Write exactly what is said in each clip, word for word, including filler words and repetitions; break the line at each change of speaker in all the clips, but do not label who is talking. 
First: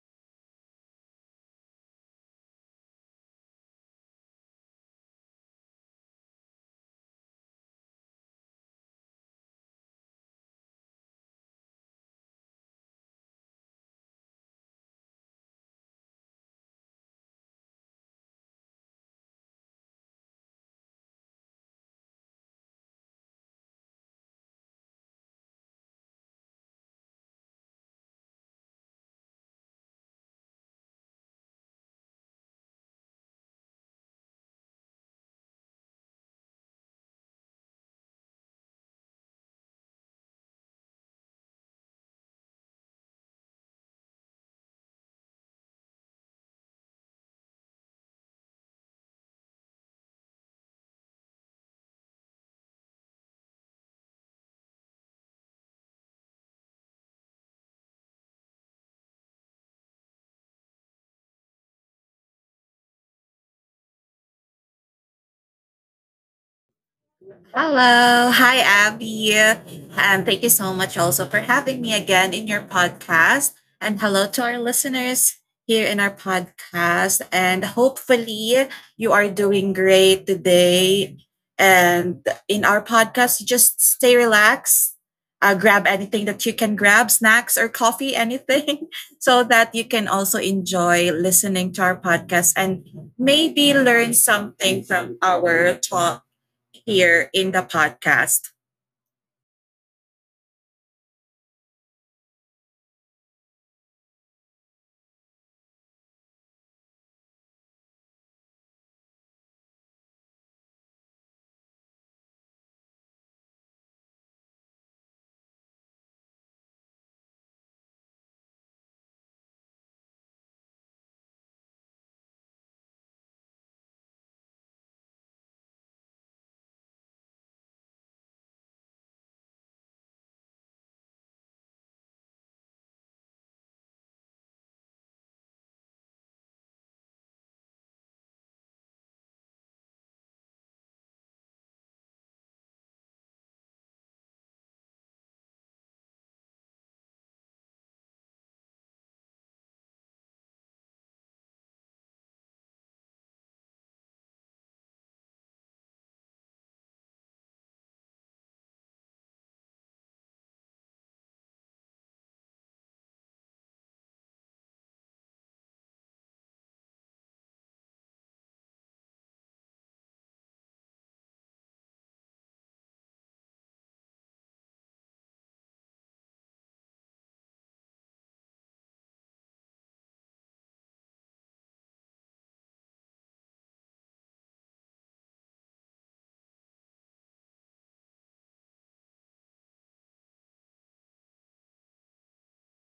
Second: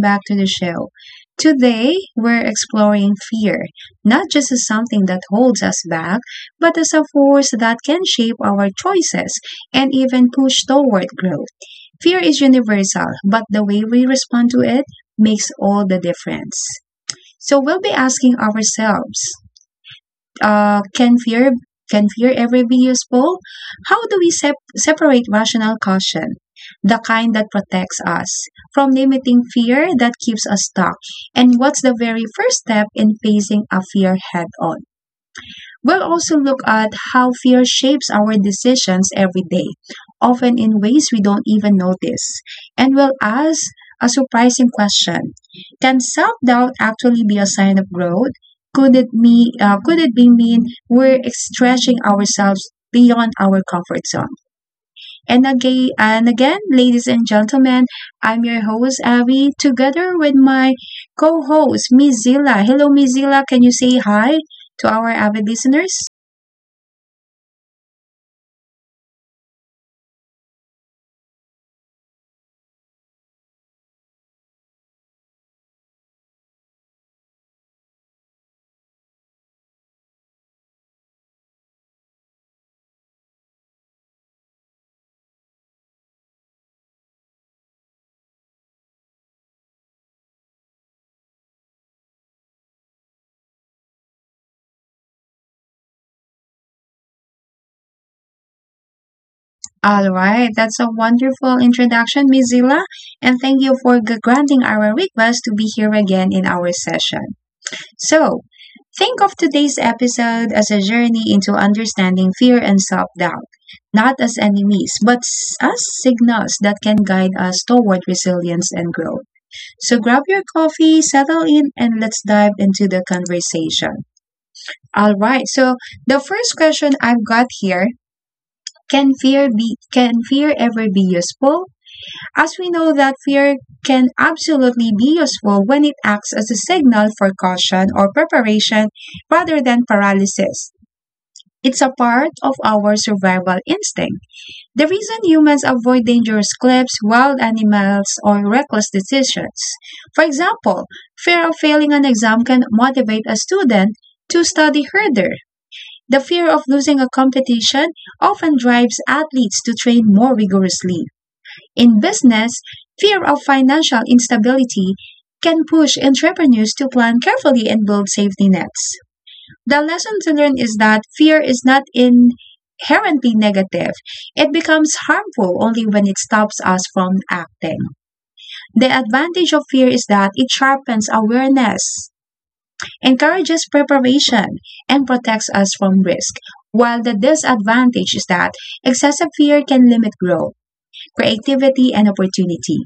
back to the show. Today, we're exploring fear, not just as something that holds us back, but as a force that can shape our choices and even push toward growth. Fear is universal, but the way we respond to it makes all the difference. So, we'll be asking ourselves uh, can fear can fear ever be useful? How do we sep- separate rational caution, the kind that protects us, from limiting fear that keeps us stuck? And what's the very first step in facing a fear head on? We'll also look at how fear shapes our decisions every day, often in ways we don't even notice. And we'll ask a surprising question. Can self doubt actually be a sign of growth? Could it, me, uh, could it be mean we're stretching ourselves beyond our comfort zone? And again, and again, ladies and gentlemen, I'm your host, Abby, together with my co host, Mizilla. Hello, Mizilla. Can you say hi to our avid listeners?
Hello. Hi, Abby. And thank you so much also for having me again in your podcast. And hello to our listeners here in our podcast. And hopefully, you are doing great today. And in our podcast, you just stay relaxed. Uh, grab anything that you can grab, snacks or coffee, anything, so that you can also enjoy listening to our podcast and maybe learn something from our talk here in the podcast.
All right, that's a wonderful introduction, Miss Zila, and thank you for g- granting our request to be here again in our session. So, think of today's episode as a journey into understanding fear and self doubt, not as enemies, but s- as signals that can guide us toward resilience and growth. So, grab your coffee, settle in, and let's dive into the conversation. All right, so the first question I've got here, can fear be can fear ever be useful? As we know, that fear can absolutely be useful when it acts as a signal for caution or preparation rather than paralysis. It's a part of our survival instinct, the reason humans avoid dangerous cliffs, wild animals, or reckless decisions. For example, fear of failing an exam can motivate a student to study harder. The fear of losing a competition often drives athletes to train more rigorously. In business, fear of financial instability can push entrepreneurs to plan carefully and build safety nets. The lesson to learn is that fear is not inherently negative. It becomes harmful only when it stops us from acting. The advantage of fear is that it sharpens awareness, encourages preparation, and protects us from risk, while the disadvantage is that excessive fear can limit growth, creativity, and opportunity.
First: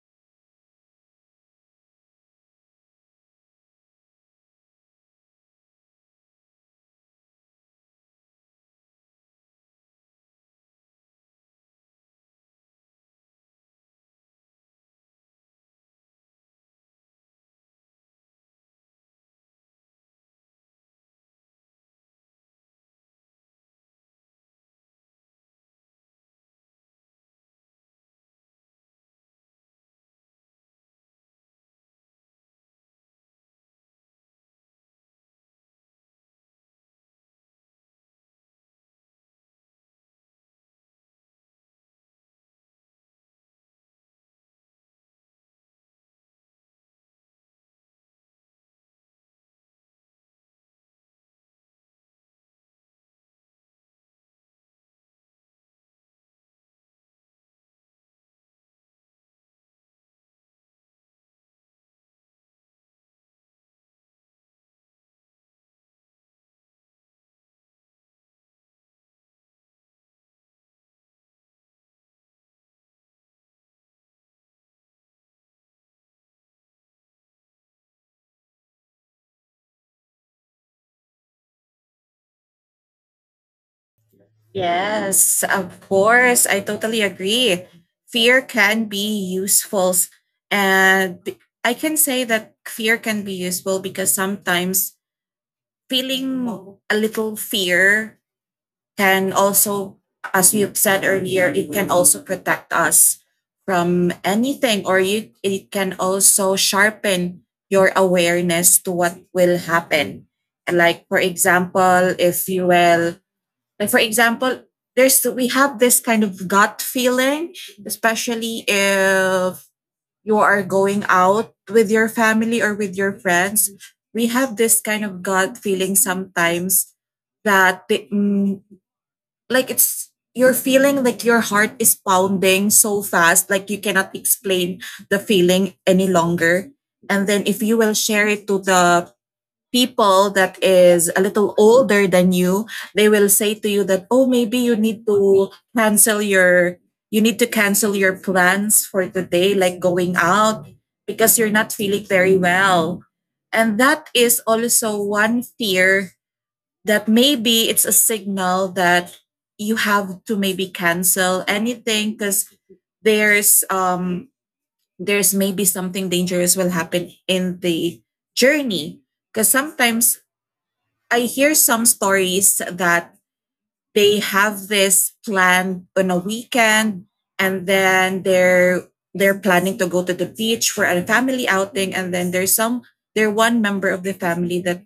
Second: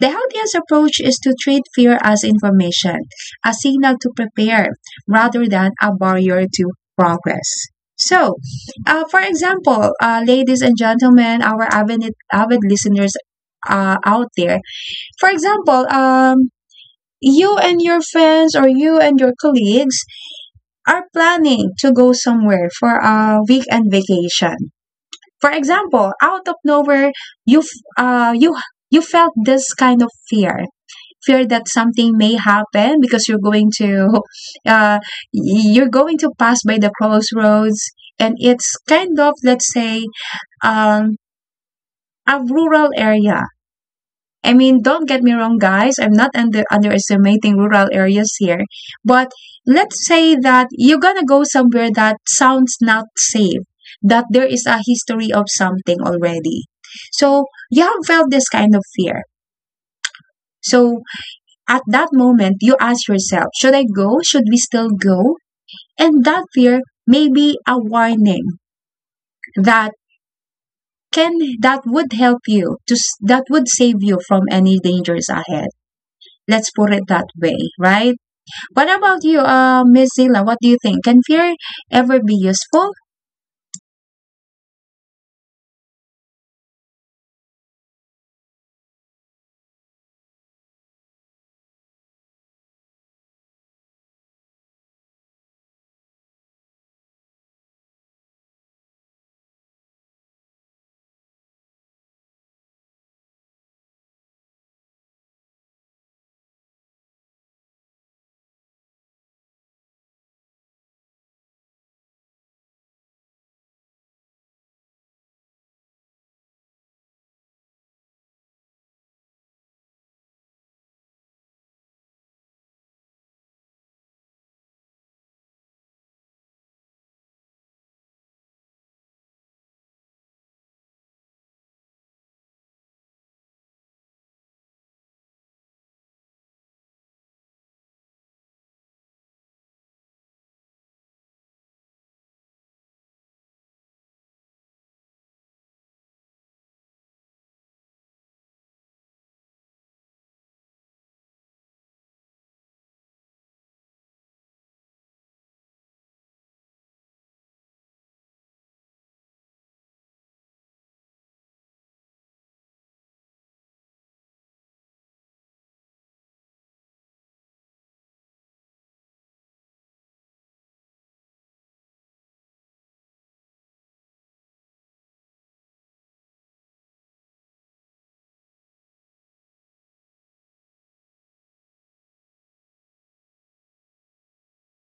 The healthiest approach is to treat fear as information, a signal to prepare, rather than a barrier to progress. So, uh, for example, uh, ladies and gentlemen, our avid, avid listeners uh, out there, for example, um, you and your friends or you and your colleagues are planning to go somewhere for a weekend vacation. For example, out of nowhere, you f- uh, you you felt this kind of fear fear that something may happen because you're going to uh, you're going to pass by the crossroads, and it's kind of, let's say, um, a rural area. I mean, don't get me wrong, guys, I'm not under underestimating rural areas here, but let's say that you're gonna go somewhere that sounds not safe, that there is a history of something already. So you have felt this kind of fear. So at that moment, you ask yourself, should I go? Should we still go? And that fear may be a warning that can that would help you to that would save you from any dangers ahead. Let's put it that way, right? What about you, uh, Miss Zila? What do you think? Can fear ever be useful?
Yes, of course. I totally agree. Fear can be useful. And I can say that fear can be useful because sometimes feeling a little fear can also, as you've said earlier, it can also protect us from anything or you, it can also sharpen your awareness to what will happen. Like, for example, if you will Like, for example, there's we have this kind of gut feeling, especially if you are going out with your family or with your friends. We have this kind of gut feeling sometimes that the- mm, like it's you're feeling like your heart is pounding so fast, like you cannot explain the feeling any longer. And then if you will share it to the people that is a little older than you, they will say to you that, oh, maybe you need to cancel your, you need to cancel your plans for today, like going out because you're not feeling very well. And that is also one fear that maybe it's a signal that you have to maybe cancel anything because there's um there's maybe something dangerous will happen in the journey, because sometimes I hear some stories that they have this plan on a weekend, and then they're they're planning to go to the beach for a family outing, and then there's some there's one member of the family that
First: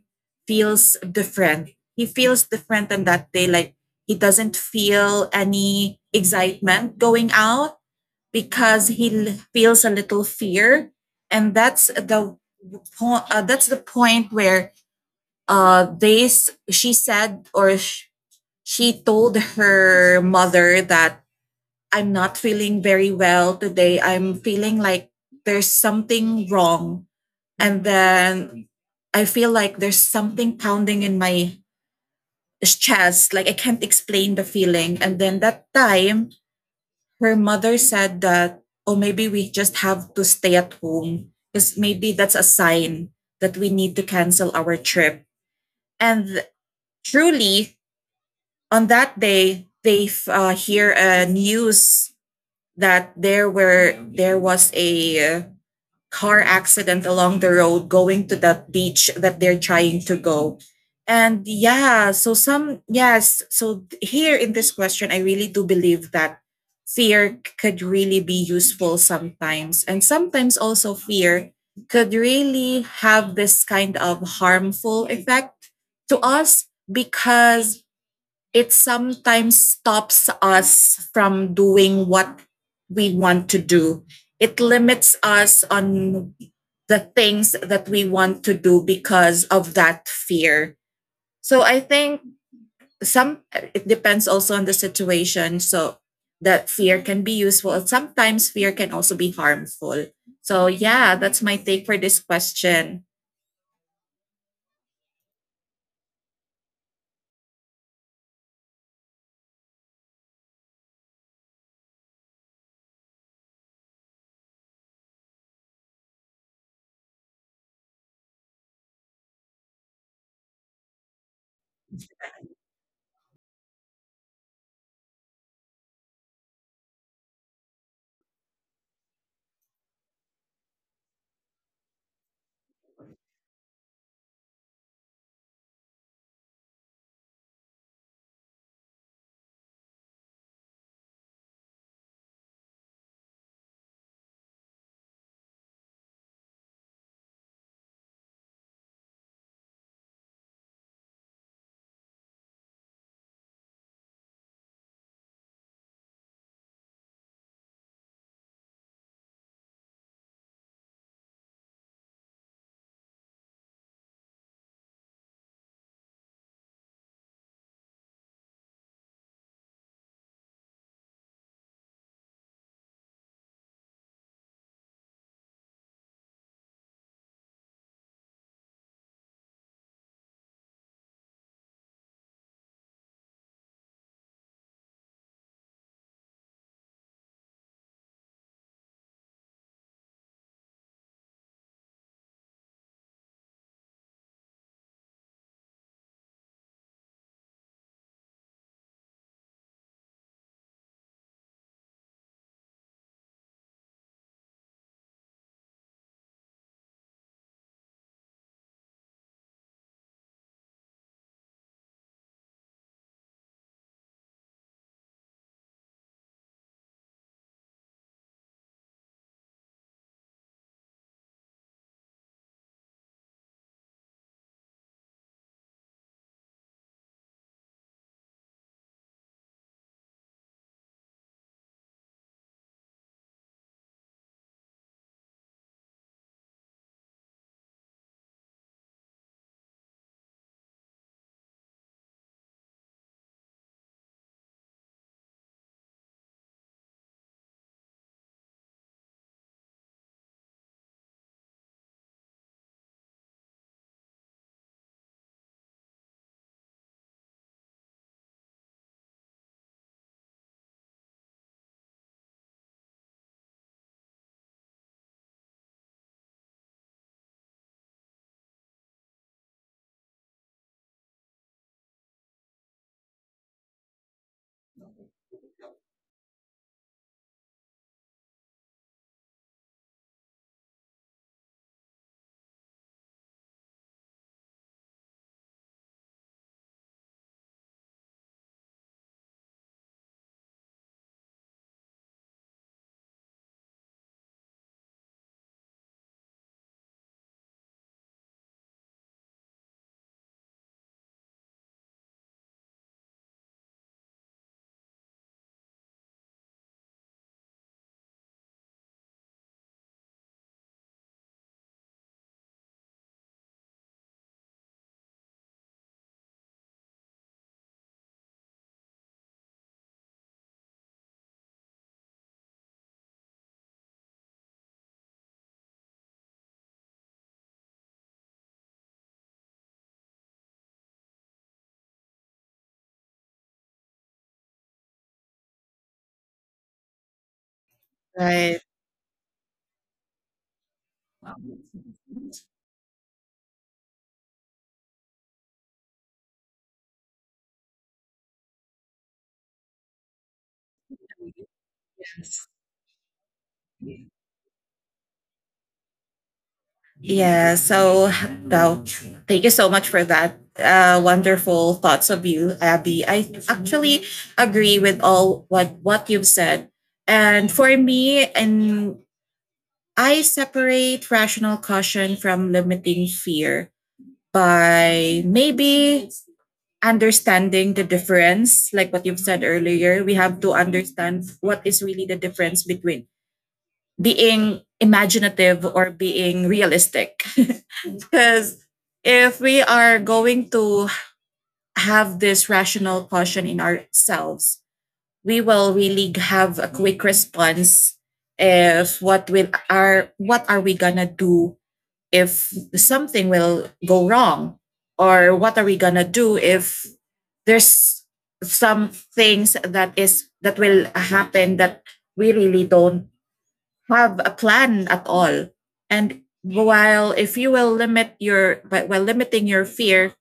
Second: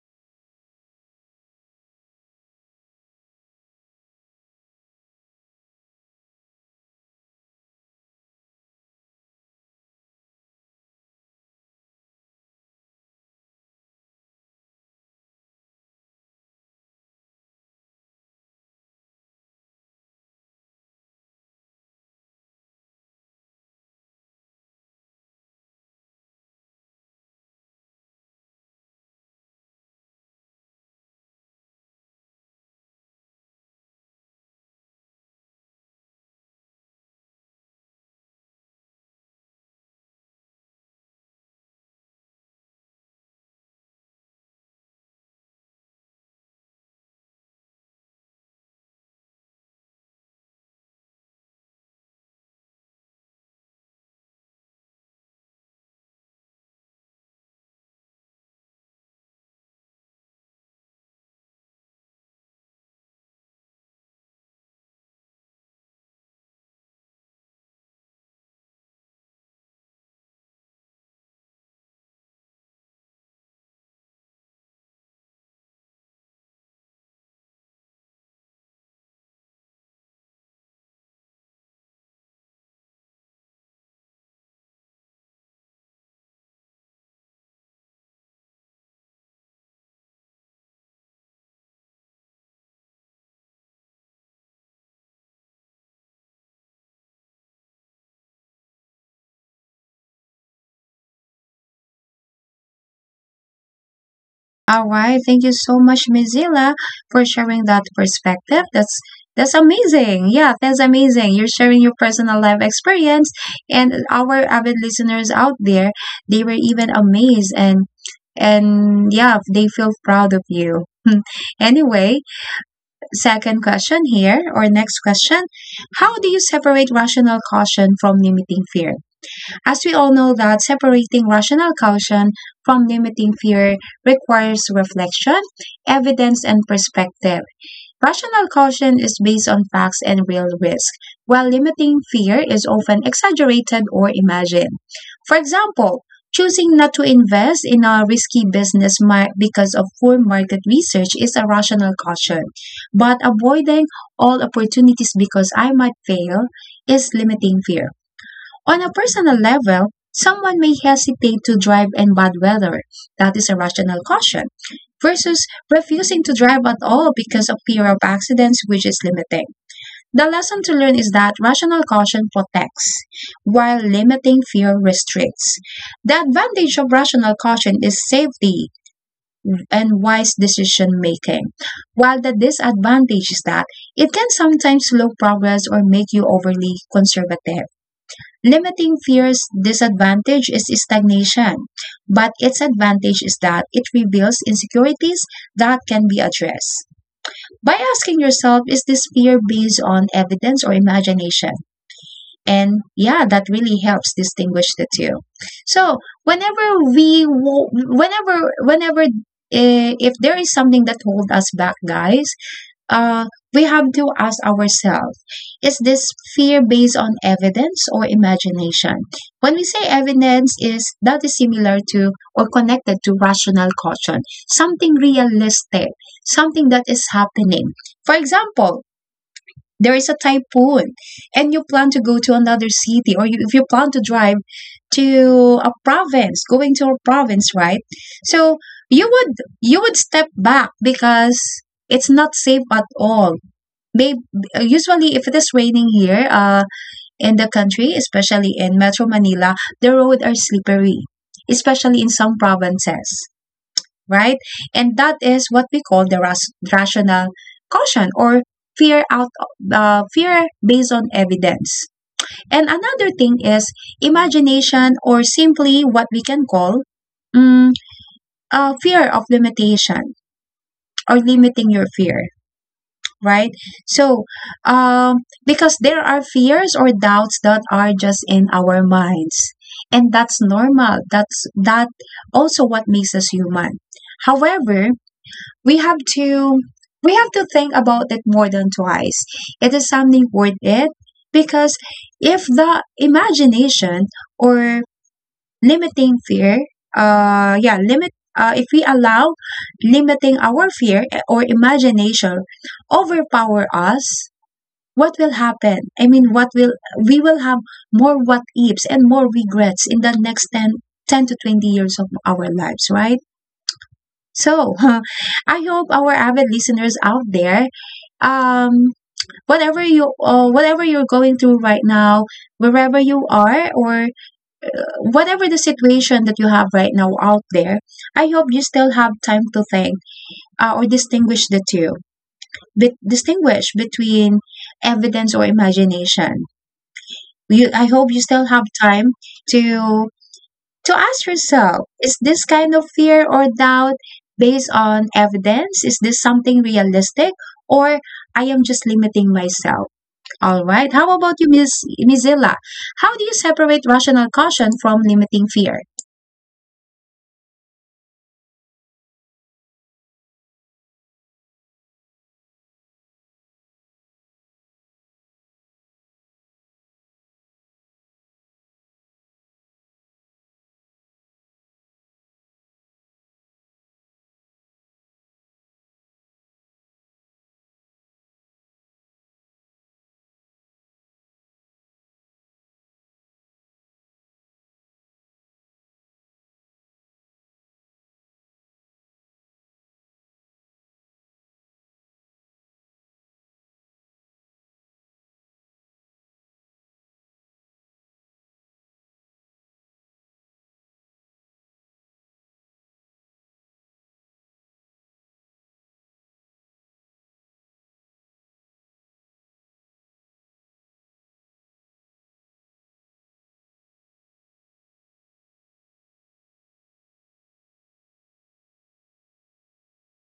feels different. He feels different on that day, like he doesn't feel any excitement going out because he l- feels a little fear, and that's the po- uh, that's the point where uh this she said or sh- she told her mother that, I'm not feeling very well today, I'm feeling like there's something wrong, and then I feel like there's something pounding in my chest, like I can't explain the feeling. And then, that time, her mother said that, oh, maybe we just have to stay at home because maybe that's a sign that we need to cancel our trip. And truly, on that day, they uh, hear a uh, news that there were there was a uh, car accident along the road going to that beach that they're trying to go. And yeah so some yes so here in this question, I really do believe that fear could really be useful sometimes, and sometimes also fear could really have this kind of harmful effect to us because it sometimes stops us from doing what we want to do. It limits us on the things that we want to do because of that fear. So I think some it depends also on the situation. So that fear can be useful. Sometimes fear can also be harmful. So yeah, that's my take for this question.
All right. Thank you so much, Mozilla, for sharing that perspective. That's that's amazing. Yeah, that's amazing. You're sharing your personal life experience, and our avid listeners out there, they were even amazed, and and yeah, they feel proud of you. Hmm. Anyway, second question here, or next question: How do you separate rational caution from limiting fear? As we all know, that separating rational caution from limiting fear requires reflection, evidence, and perspective. Rational caution is based on facts and real risk, while limiting fear is often exaggerated or imagined. For example, choosing not to invest in a risky business mar- because of poor market research is a rational caution, but avoiding all opportunities because I might fail is limiting fear. On a personal level, someone may hesitate to drive in bad weather. That is irrational caution, versus refusing to drive at all because of fear of accidents, which is limiting. The lesson to learn is that rational caution protects, while limiting fear restricts. The advantage of rational caution is safety and wise decision making, while the disadvantage is that it can sometimes slow progress or make you overly conservative. Limiting fear's disadvantage is stagnation, but its advantage is that it reveals insecurities that can be addressed. By asking yourself, is this fear based on evidence or imagination? And yeah, that really helps distinguish the two. So, whenever we, whenever, whenever, eh, if there is something that hold us back, guys, uh, we have to ask ourselves, is this fear based on evidence or imagination? When we say evidence, is that is similar to or connected to rational caution, something realistic, something that is happening. For example, there is a typhoon and you plan to go to another city, or you, if you plan to drive to a province, going to a province right? So you would you would step back because it's not safe at all. Babe, usually if it is raining here, uh, in the country, especially in Metro Manila, the roads are slippery, especially in some provinces, right? And that is what we call the ras- rational caution, or fear out uh, fear based on evidence. And another thing is imagination, or simply what we can call, mm, uh, fear of limitation, or limiting your fear, right? So, um, because there are fears or doubts that are just in our minds, and that's normal. That's that also what makes us human. However, we have to we have to think about it more than twice. It is something worth it, because if the imagination or limiting fear uh yeah limit uh, if we allow limiting our fear eh, or imagination overpower us, what will happen? I mean what will We will have more what ifs and more regrets in the next ten, ten to twenty years of our lives, right? So I hope our avid listeners out there, um, whatever you uh, whatever you're going through right now, wherever you are, or whatever the situation that you have right now out there, I hope you still have time to think, uh, or distinguish the two. But distinguish between evidence or imagination. You, I hope you still
Right.
have time to to ask yourself: Is this kind of fear or doubt based on evidence? Is this something realistic, or I am just limiting myself? All right. How about you, Miss Mizilla? How do you separate rational caution from limiting fear?
Yeah, so well, thank you so much for that. Uh, wonderful thoughts of you, Abby. I actually agree with all what what you've said. And for me, and I separate rational caution from limiting fear by maybe understanding the difference, like what you've said earlier. We have to understand what is really the difference between being imaginative or being realistic. Because if we are going to have this rational caution in ourselves, we will really have a quick response if what will are what are we gonna do if something will go wrong, or what are we gonna do if there's some things that is that will happen that we really don't have a plan at all. And while if you will limit your but while limiting your fear,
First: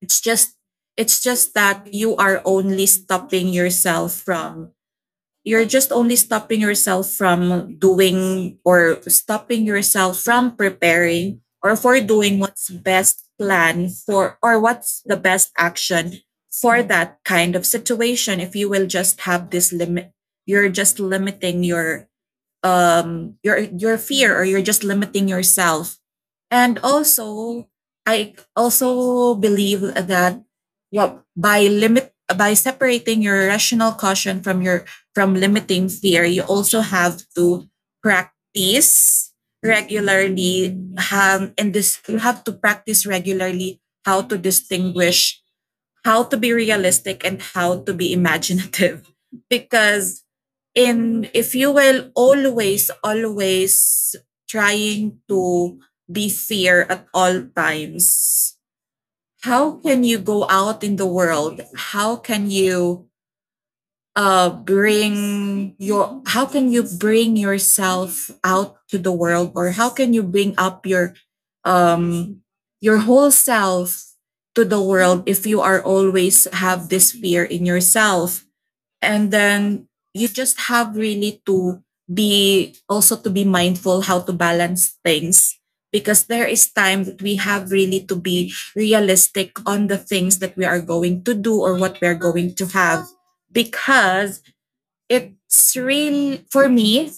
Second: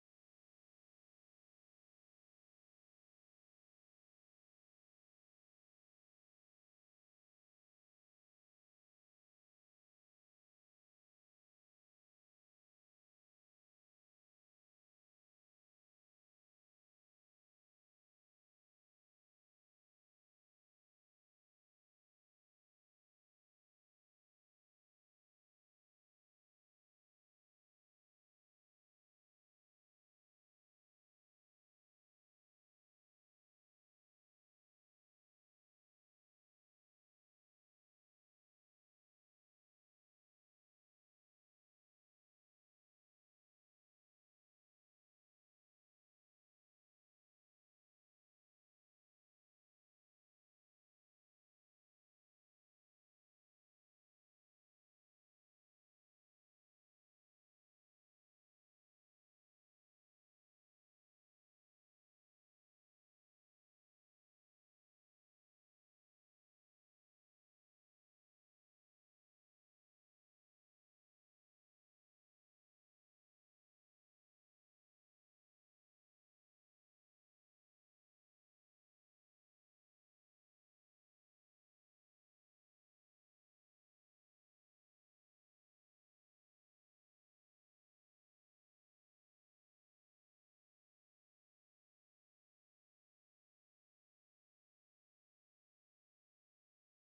it's just it's just that you are only stopping yourself from you're just only stopping yourself from doing, or stopping yourself from preparing, or for doing what's best plan for, or what's the best action for that kind of situation. If you will just have this limit, you're just limiting your um your your fear, or you're just limiting yourself. And also, I also believe that, yup, by limit by separating your rational caution from your from limiting fear, you also have to practice regularly. Um, and this You have to practice regularly how to distinguish how to be realistic and how to be imaginative, because, and if you will always always trying to be fair at all times, how can you go out in the world? How can you uh bring your how can you bring yourself out to the world, or how can you bring up your um your whole self to the world if you are always have this fear in yourself? And then, you just have really to be also to be mindful how to balance things, because there is time that we have really to be realistic on the things that we are going to do or what we are going to have. Because it's really, for me,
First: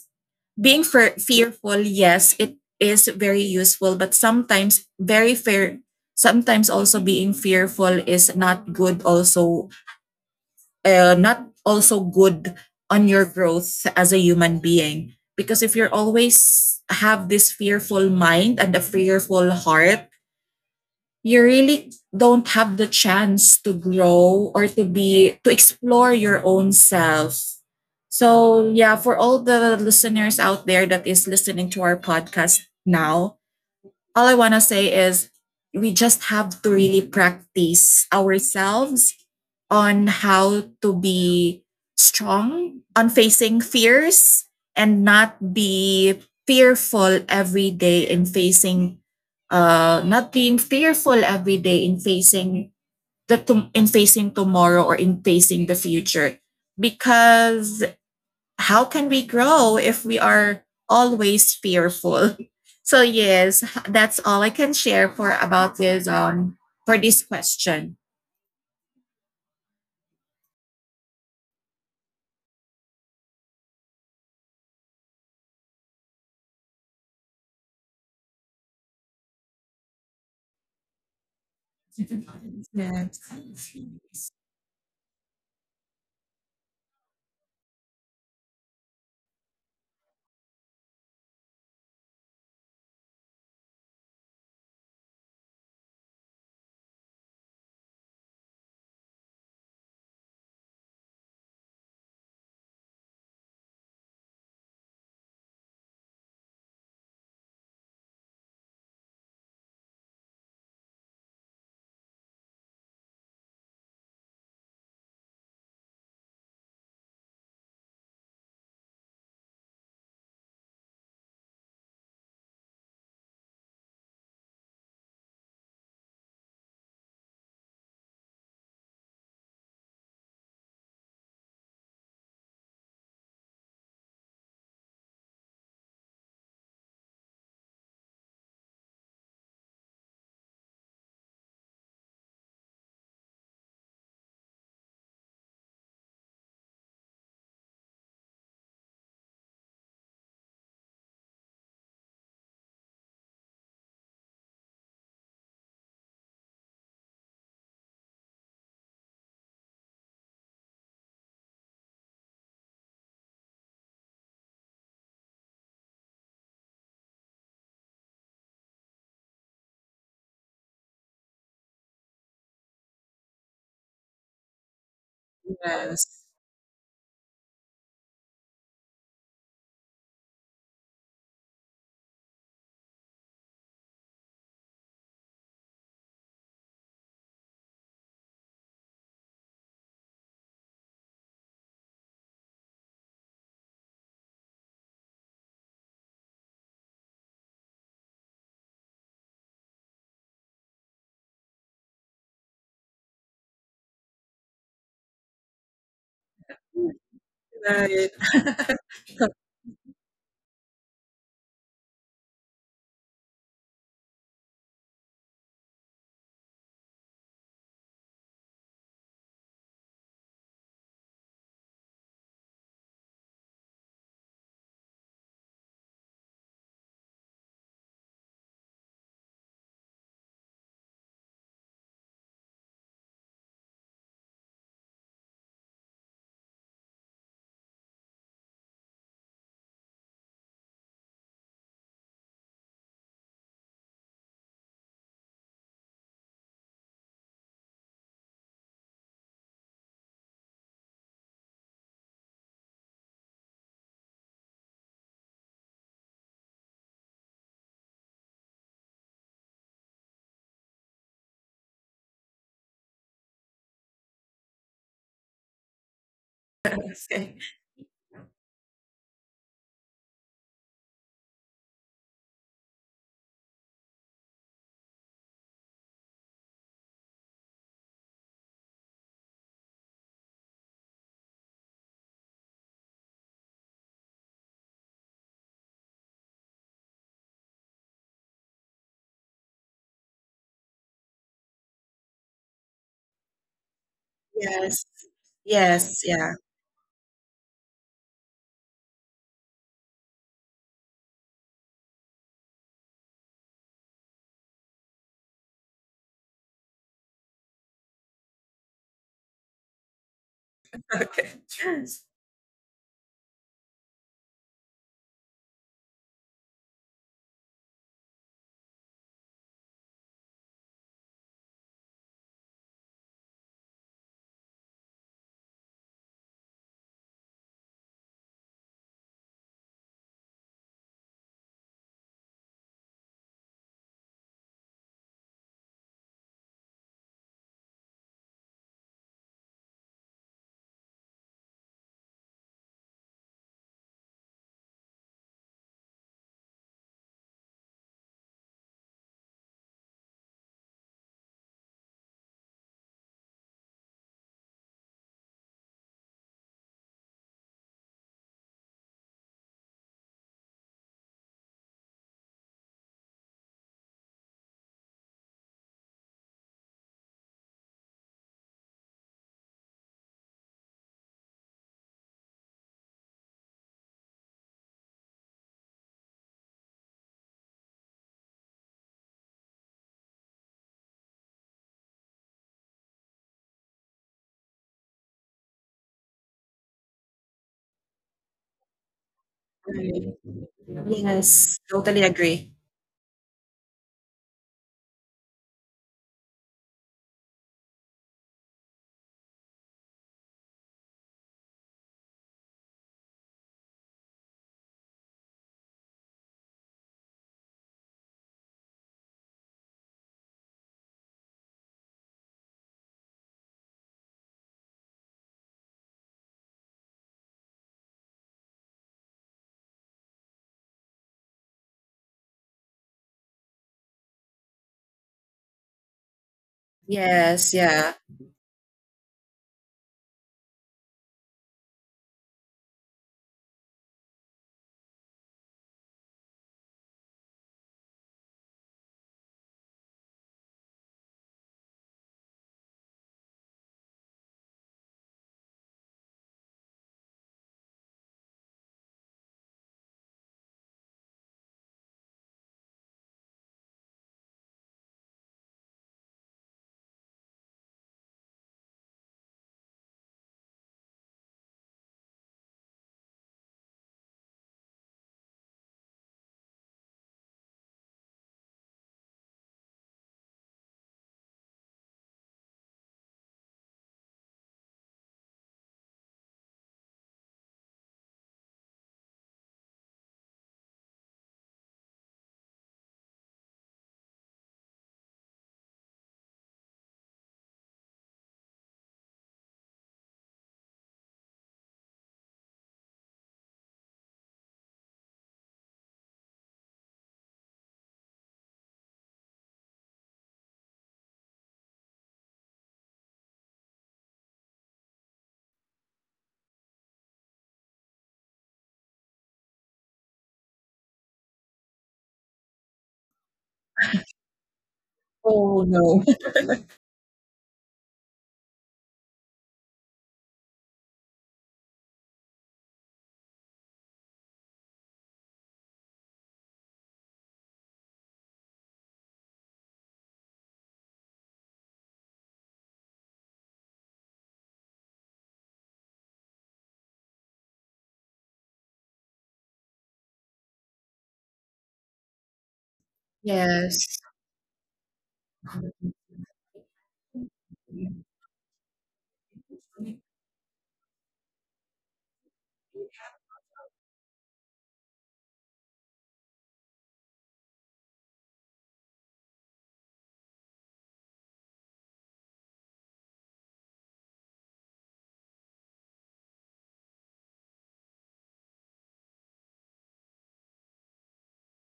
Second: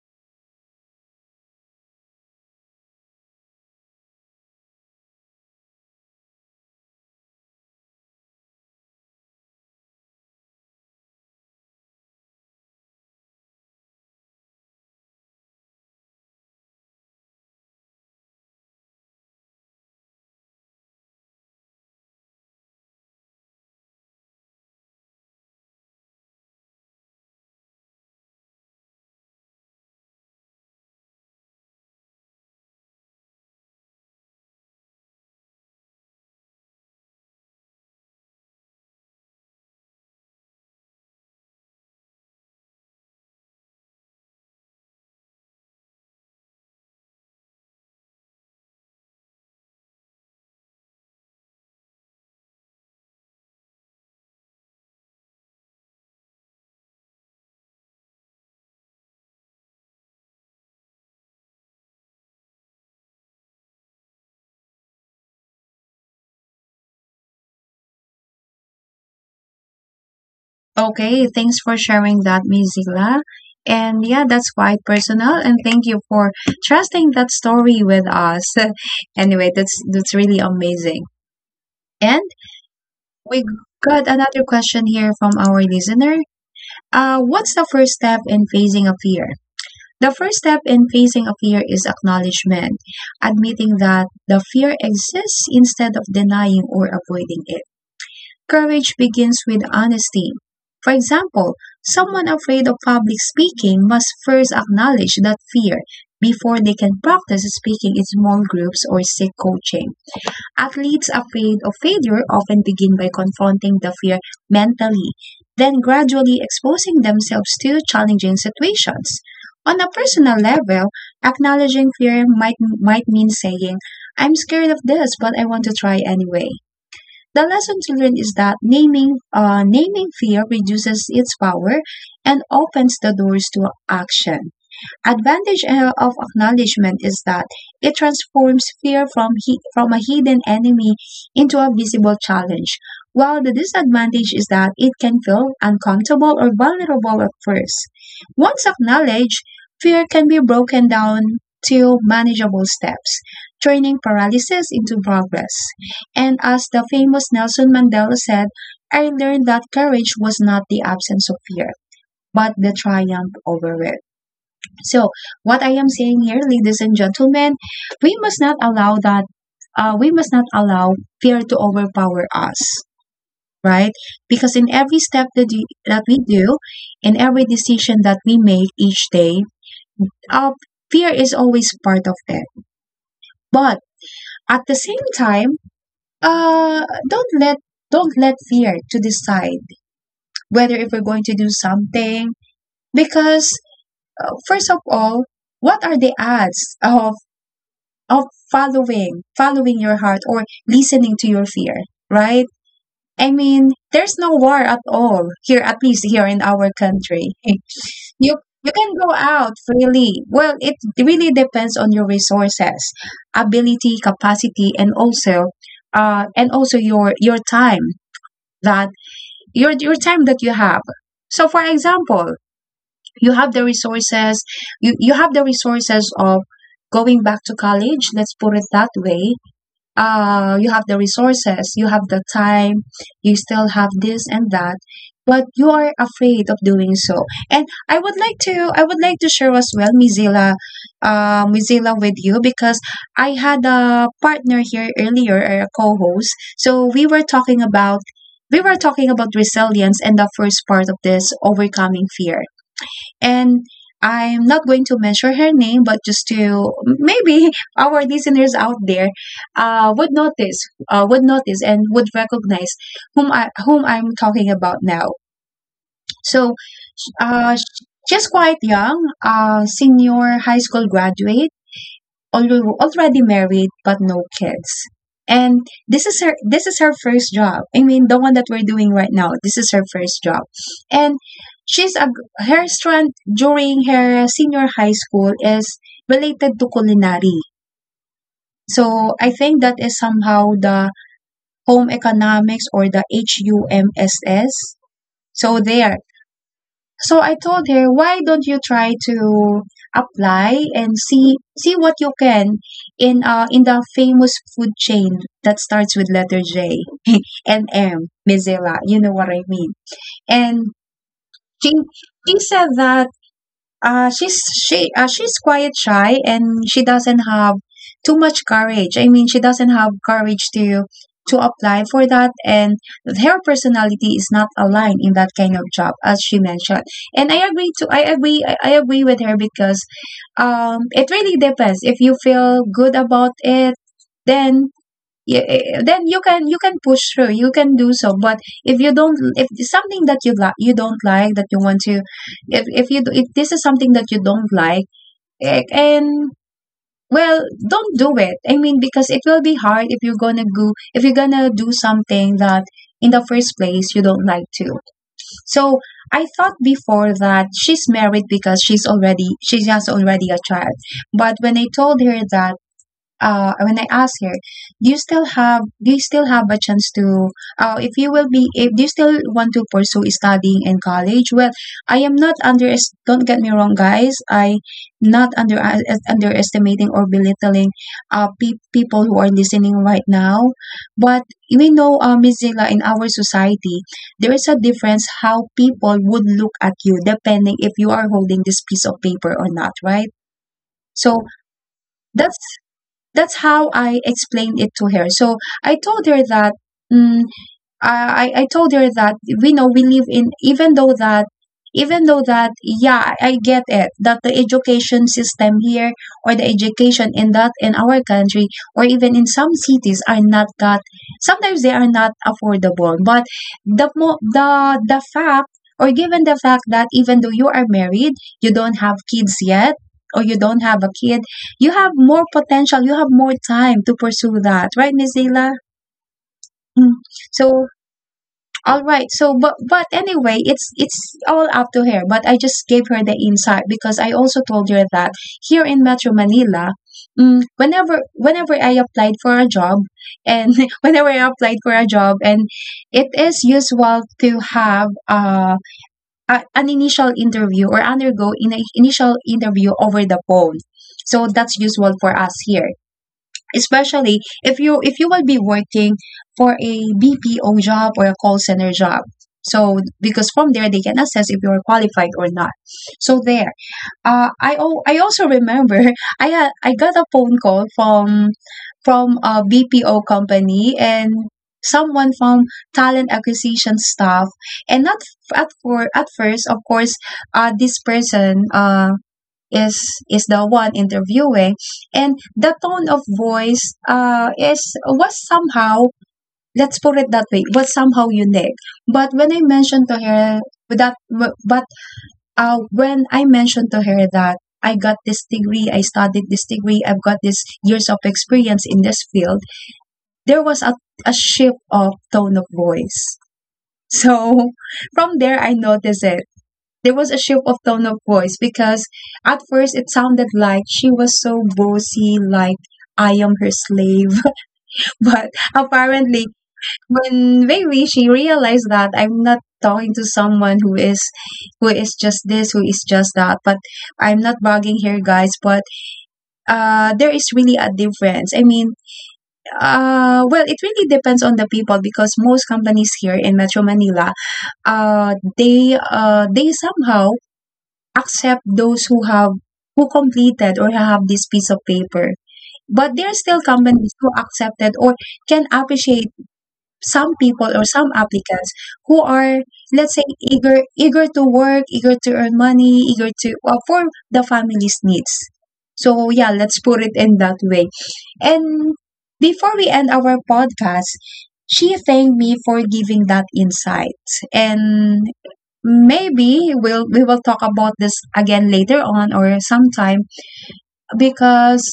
being fe- fearful, yes, it is very useful, but sometimes very fair. Sometimes also being fearful is not good also, uh, not also good on your growth as a human being, because if you're always have this fearful mind and a fearful heart, you really don't have the chance to grow or to be to explore your own self. So yeah, for all the listeners out there that is listening to our podcast now, all I want to say is we just have to really practice ourselves on how to be strong on facing fears and not be fearful every day in facing uh not being fearful every day in facing the to- in facing tomorrow or in facing the future. Because how can we grow if we are always fearful? So yes, that's all I can share for about this um for this question.
Okay, thanks for sharing that, Miss Zila. And yeah, that's quite personal. And thank you for trusting that story with us. Anyway, that's that's really amazing. And we got another question here from our listener. Uh, what's the first step in facing a fear? The first step in facing a fear is acknowledgement, admitting that the fear exists instead of denying or avoiding it. Courage begins with honesty. For example, someone afraid of public speaking must first acknowledge that fear before they can practice speaking in small groups or seek coaching. Athletes afraid of failure often begin by confronting the fear mentally, then gradually exposing themselves to challenging situations. On a personal level, acknowledging fear might might mean saying, "I'm scared of this, but I want to try anyway." The lesson to learn is that naming uh, naming fear reduces its power and opens the doors to action. Advantage uh, of acknowledgement is that it transforms fear from he- from a hidden enemy into a visible challenge, while the disadvantage is that it can feel uncomfortable or vulnerable at first. Once acknowledged, fear can be broken down to manageable steps, turning paralysis into progress. And as the famous Nelson Mandela said, I learned that courage was not the absence of fear, but the triumph over it. So, what I am saying here, ladies and gentlemen, we must not allow that, uh, we must not allow fear to overpower us, right? Because in every step that,
Yes.
you, that we
Yes.
do, in every decision that we make each day, uh, fear is always part of it. But at the same time, uh, don't let don't let fear to decide whether if we're going to do something, because, uh, first of all, what are the odds, uh, of following, following your heart or listening to your fear, right? I mean, there's no war at all here, at least here in our country.
Right.
You you can go out freely. Well, it really depends on your resources, ability, capacity, and also, uh, and also your your time that your your time that you have. So, for example, you have the resources. You you have the resources of going back to college. Let's put it that way. Uh, you have the resources, you have the time, you still have this and that, but you are afraid of doing so. And I would like to, I would like to share as well, Mizila, uh, Mizilla with you because I had a partner here earlier, or a co-host. So we were talking about, we were talking about resilience and the first part of this overcoming fear, and I'm not going to mention her name, but just to maybe our listeners out there uh, would notice, uh, would notice, and would recognize whom I whom I'm talking about now. So, uh, she's quite young, uh, senior high school graduate, although already married but no kids. And this is her this is her first job. I mean, the one that we're doing right now. This is her first job, and she's a her strength during her senior high school is related to culinary. So I think that is somehow the home economics or the HUMSS.
Yes.
So there,
Yes. Yeah.
so I told her, why don't you try to apply and see see what you can in uh in the famous food chain that starts with letter J and M, Mizela. You know what I mean. And
Okay.
she she said that uh, she's she uh, she's quite shy and she doesn't have too much courage. I mean, she doesn't have courage to to apply for that, and her personality is not aligned in that kind of job, as she mentioned. And I agree to I agree I I agree with her because um, it really depends. If you feel good about it, then yeah, eh, eh, then you can you can push through, you can do so. But if you don't, if it's something that you like you don't like, that you want to if if you if this is something that you don't like, eh, and well don't do it. I mean, because it will be hard if you're gonna go if you're gonna do something that in the first place you don't like to. So I thought before that she's married because she's already she has already a child, but when I told her that, uh, when I asked her, "Do you still have do you still have a chance to, uh, if you will be if do you still want to pursue studying in college?" Well, I am not under don't get me wrong, guys. I not under uh, underestimating or belittling uh, pe- people who are listening right now, but we know, uh, Miss Zila, in our society, there is a difference how people would look at you depending if you are holding this piece of paper or not, right? So
Yes, totally
that's
agree.
that's how I explained it to her. So I told her that, mm, I, I I told her that we know we live in, even though that even though that yeah, I I get it that the education system here or the education in that in our country or even in some cities are not that, sometimes they are not affordable, but the mo- the the fact, or given the fact that even though you are married, you don't have kids yet, or you don't have a kid, you have more potential, you have more time to pursue that, right, Miss Zila? Mm.
Yes,
So
yeah.
all right. So, but but anyway, it's it's all up to her. But I just gave her the insight because I also told her that here in Metro Manila, mm, whenever whenever I applied for a job, and whenever I applied for a job, and it is usual to have uh, a, an initial interview or undergo in initial interview over the phone. So that's usual for us here, especially if you if you will be working for a B P O job or a call center job. So because from there they can assess if you are qualified or not. So there, uh, I oh I also remember I had I got a phone call from from a B P O company and someone from talent acquisition staff, and not f- at for at first, of course, uh this person, uh is is the one interviewing, and the tone of voice, uh is was somehow, let's put it that way, was somehow unique. But when I mentioned to her that, but uh when I mentioned to her that I got this degree, I studied this degree, I've got this years of experience in this field, there was a, a shift of tone of voice. So from there, I noticed it, there was a shift of tone of voice because at first it sounded like she was so bossy, like I am her slave. But
Oh, no.
apparently, when maybe she realized that I'm not talking to someone who is who is just this, who is just that. But I'm not bugging here, guys. But uh, there is really a difference. I mean, uh, well, it really depends on the people because most companies here in Metro Manila, uh, they uh, they somehow accept those who have who completed or have this piece of paper. But there are still companies
Yes.
who accepted or can appreciate some people or some applicants who are, let's say, eager eager to work, eager to earn money, eager to, uh, for the family's needs. So yeah, let's put it in that way. And before we end our podcast, she thanked me for giving that insight. And maybe we'll we will talk about this again later on or sometime because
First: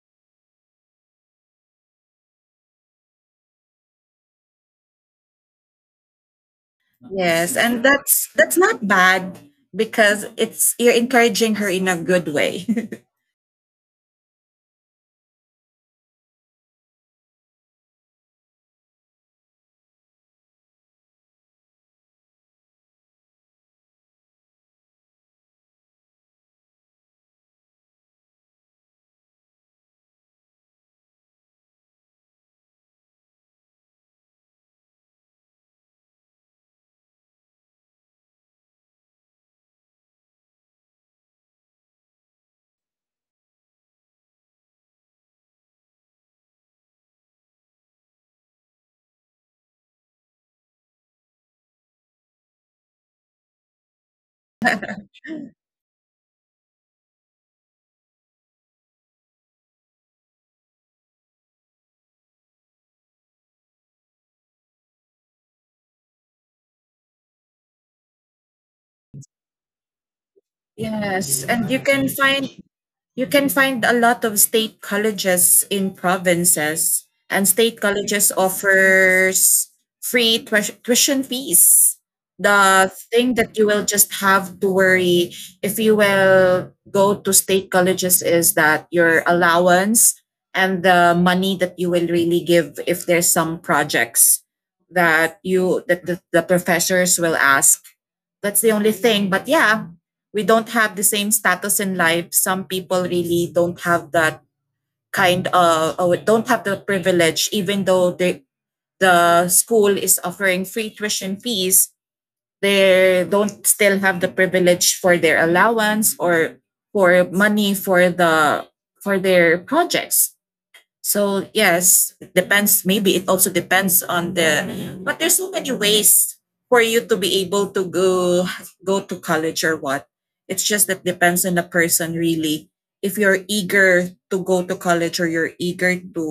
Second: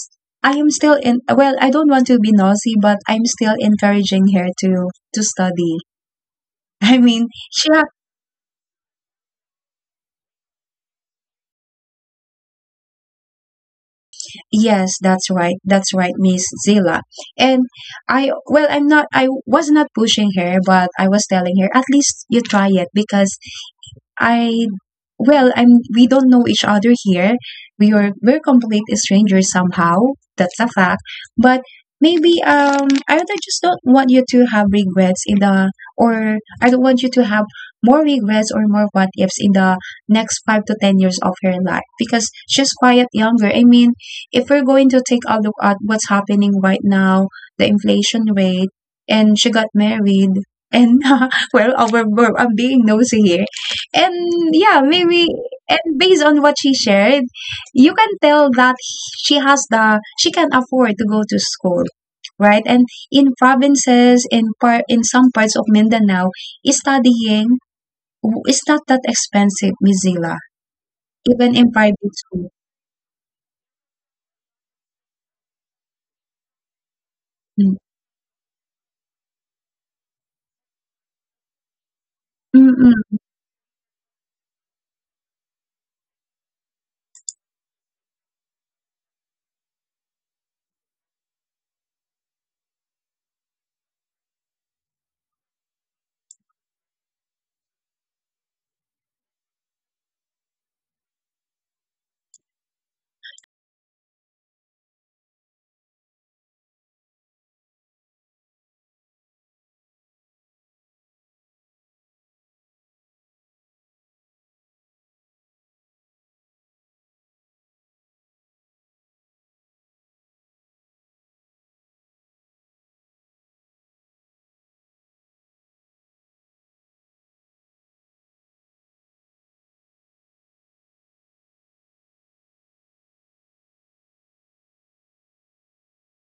I am still in well, I don't want to be nosy, but I'm still encouraging her to to study. I mean,
Yes,
she
and
ha-
that's that's not bad because it's you're encouraging her in a good way.
yes, that's right. That's right, Miss Zila. And I well I'm not I was not pushing her, but I was telling her at least you try it because I well, I'm, we don't know each other here. We are we're complete strangers somehow. That's a fact. But maybe, um I don't- I just don't want you to have regrets in the, or I don't want you to have more regrets or more what ifs in the next five to ten years of her life because she's quite younger. I mean, if we're going to take a look at what's happening right now, the inflation rate, and she got married, and well, uh, we're, we're, I'm being nosy here, and yeah, maybe, and based on what she shared, you can tell that she has the she can afford to go to school, right? And in provinces, in part in some parts of Mindanao, studying w- is not that expensive, Mizila.
Yes,
Even
and
in
you can
private
find
school.
You can find a lot of state colleges in provinces, and
Mm.
state colleges offers free tuis- tuition fees.
Mm.
The
Mm.
thing that you will just have to worry if you will go to state colleges is that your allowance, and the money that you will really give if there's some projects that you that the, the professors will ask. That's the only thing. But yeah, we don't have the same status in life. Some people really don't have that kind of, or don't have the privilege, even though the the school is offering free tuition fees. They don't still have the privilege for their allowance, or for money for the, for their projects. So yes, depends. Maybe it also depends on the. But there's so many ways for you to be able to go go to college or what. It's just that depends on the person really. If you're eager to go to college, or you're eager to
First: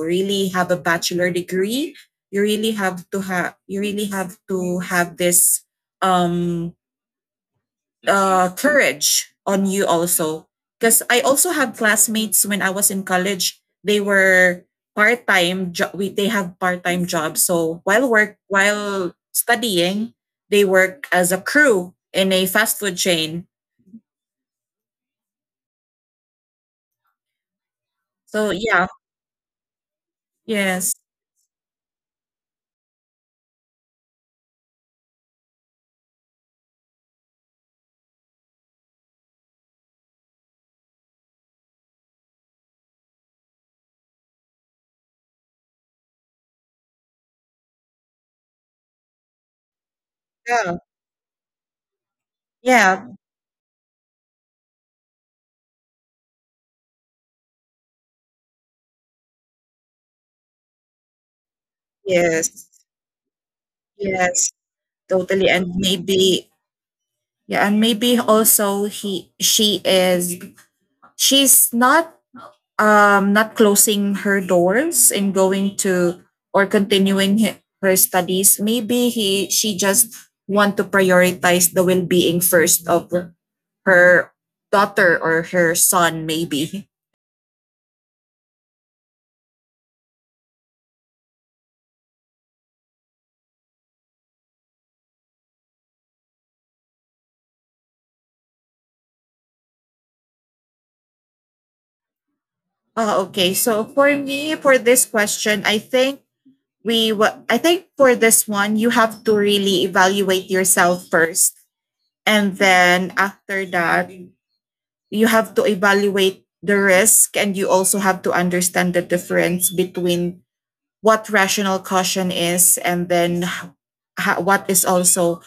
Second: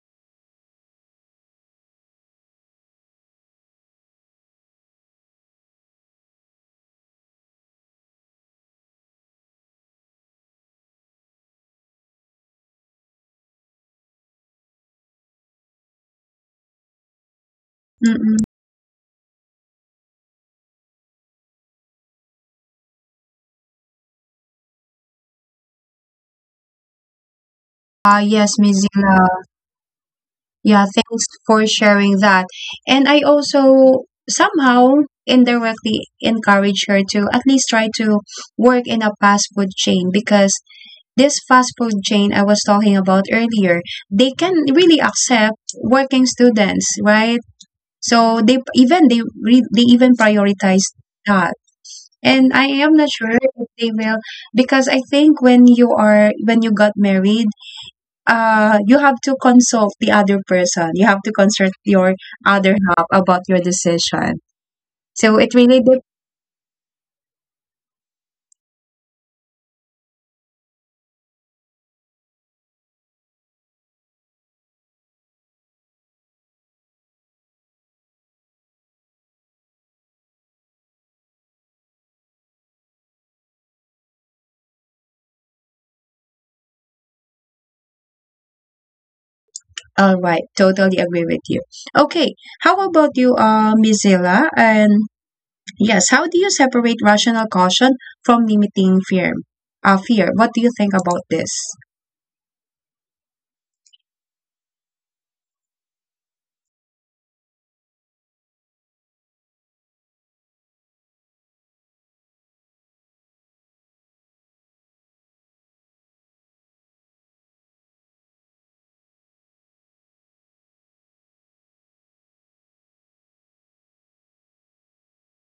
really have a bachelor degree, you really have to have you really have to have this um uh, courage on you also. Because I also had classmates when I was in college. They were part time. Jo- we They have part time jobs. So while work
Mm.
while studying, they work as a crew in a fast food chain.
Ah,
So
yes,
yeah,
Mizila. Yeah,
yes,
thanks for sharing that. And I also somehow indirectly encourage her to at least try to work in a fast food chain because this fast food chain I was talking about earlier, they can really accept working students, right? So they, even they re, they even
yeah,
prioritize that. And I am
yeah,
not sure if they will, because I think when you are when you got married, uh, you have to consult the other person. You have to consult your
yes,
other half about your decision.
yes,
So
totally.
it
And
really dep—
maybe, yeah, and maybe also he she is, she's not um not closing her doors and going to or continuing he- her studies. Maybe he she just want to prioritize the well-being first of her daughter or her son maybe.
All right, totally agree with you. Okay, how about you, uh, Miss Zilla? And yes, how do you separate rational caution from limiting fear? Uh, fear. What do you think about this?
Uh, okay so for me for this question, I think we wa- i think for this one you have to really evaluate yourself first, and then after that you have to evaluate the risk, and you also have to understand the difference between what rational caution is, and then ha- what is also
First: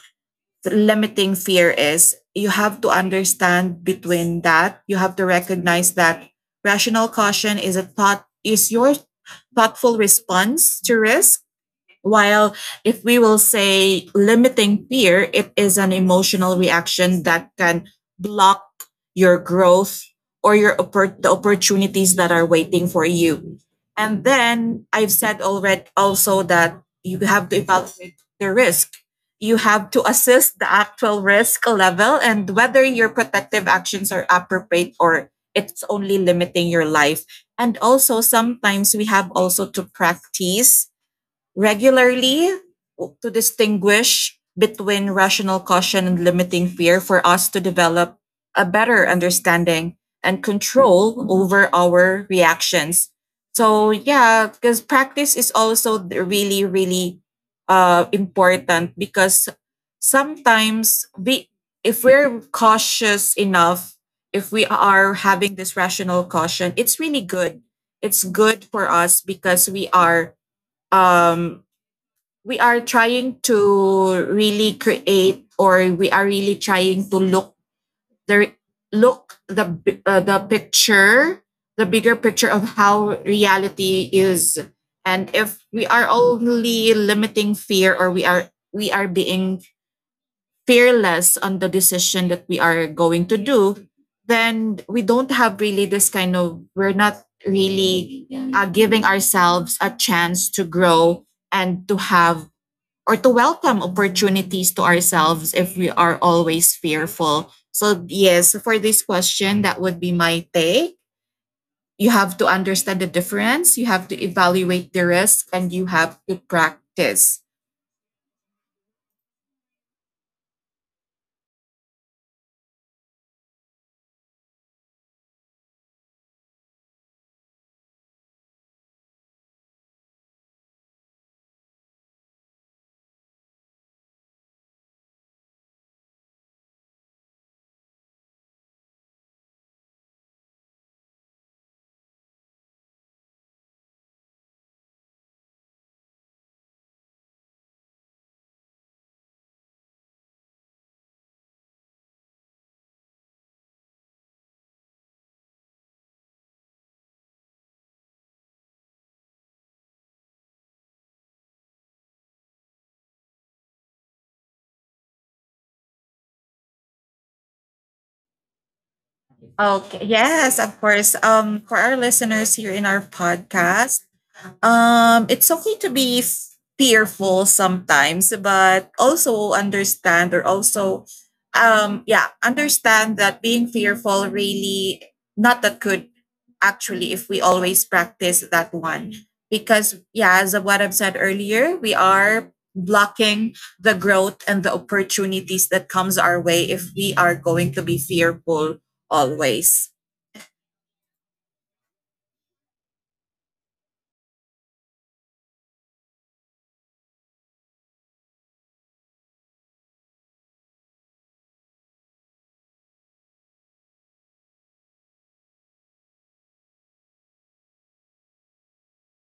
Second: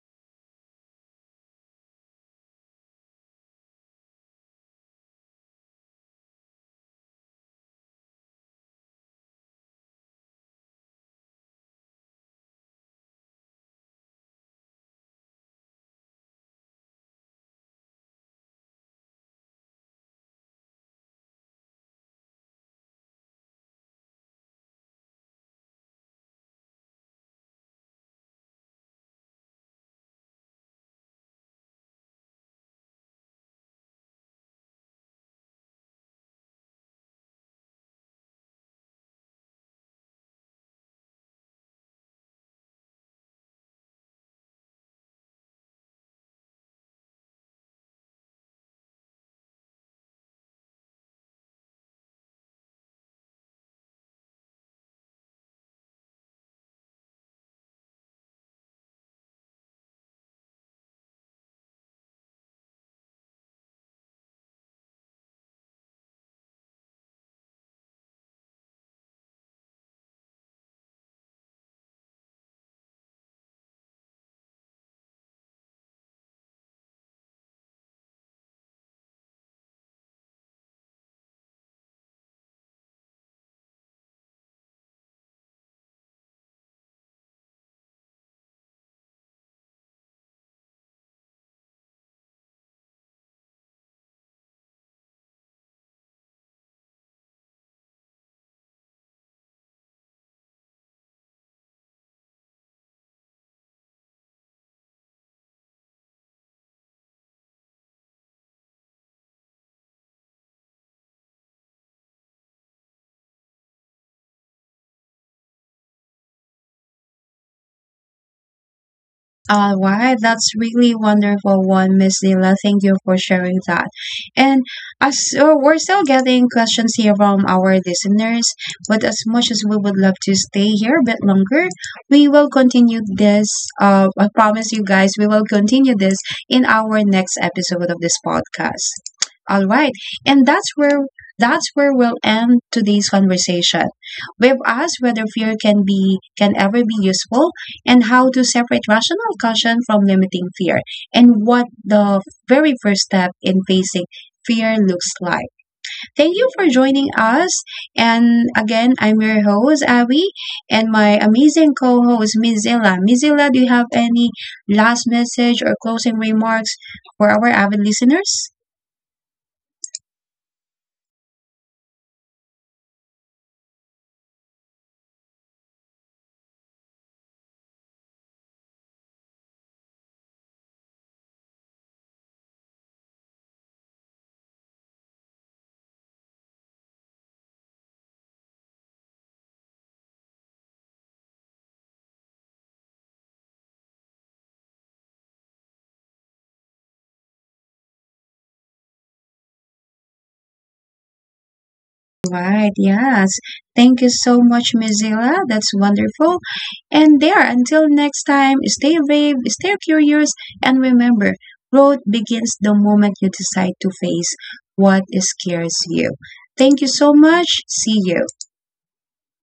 the limiting fear is. You have to understand between that, you have to recognize that rational caution is a thought is your thoughtful response to risk, while if we will say limiting fear, it is an emotional reaction that can block your growth or your oppor- the opportunities that are waiting for you. And then I've said already also that you have to evaluate the risk. You have to assess the actual risk level and whether your protective actions are appropriate or it's only limiting your life. And also, sometimes we have also to practice regularly to distinguish between rational caution and limiting fear for us to develop a better understanding and control over our reactions. So yeah, because practice is also really, really uh, important. Because sometimes we, if we're cautious enough, if we are having this rational caution, it's really good. It's good for us because we are um, we are trying to really create, or we are really trying to look the look the uh, the picture, the bigger picture of how reality is. And if we are only limiting fear, or we are we are being fearless on the decision that we are going to do, then we don't have really this kind of, we're not really uh, giving ourselves a chance to grow and to have or to welcome opportunities to ourselves if we are always fearful. So yes, for this question, that would be my take. You have to understand the difference, you have to evaluate the risk, and you have to practice.
All right, that's really wonderful one, Miss Lila. Thank you for sharing that. And as, uh, we're still getting questions here from our listeners, but as much as we would love to stay here a bit longer, we will continue this. Uh, I promise you guys, we will continue this in our next episode of this podcast. All right, and that's where that's where we'll end today's conversation. We've asked whether fear can be can ever be useful, and how to separate rational caution from limiting fear, and what the very first step in facing fear looks like. Thank you for joining us. And again, I'm your host, Abby, and my amazing co host, Mizilla. Mizilla, do you have any last message or closing remarks for our avid listeners?
Okay, yes, of course. Um, for our listeners here in our podcast, Um, it's okay to be f- fearful sometimes, but also understand, or also, um, yeah, understand that being fearful really not that good actually if we always practice that one. Because, yeah, as of what I've said earlier, we are blocking the growth and the opportunities that comes our way if we are going to be fearful always.
Right, yes. Thank you so much, Miss Zila. That's wonderful. And there, until next time, stay brave, stay curious, and remember, growth begins the moment you decide to face what scares you. Thank you so much. See you.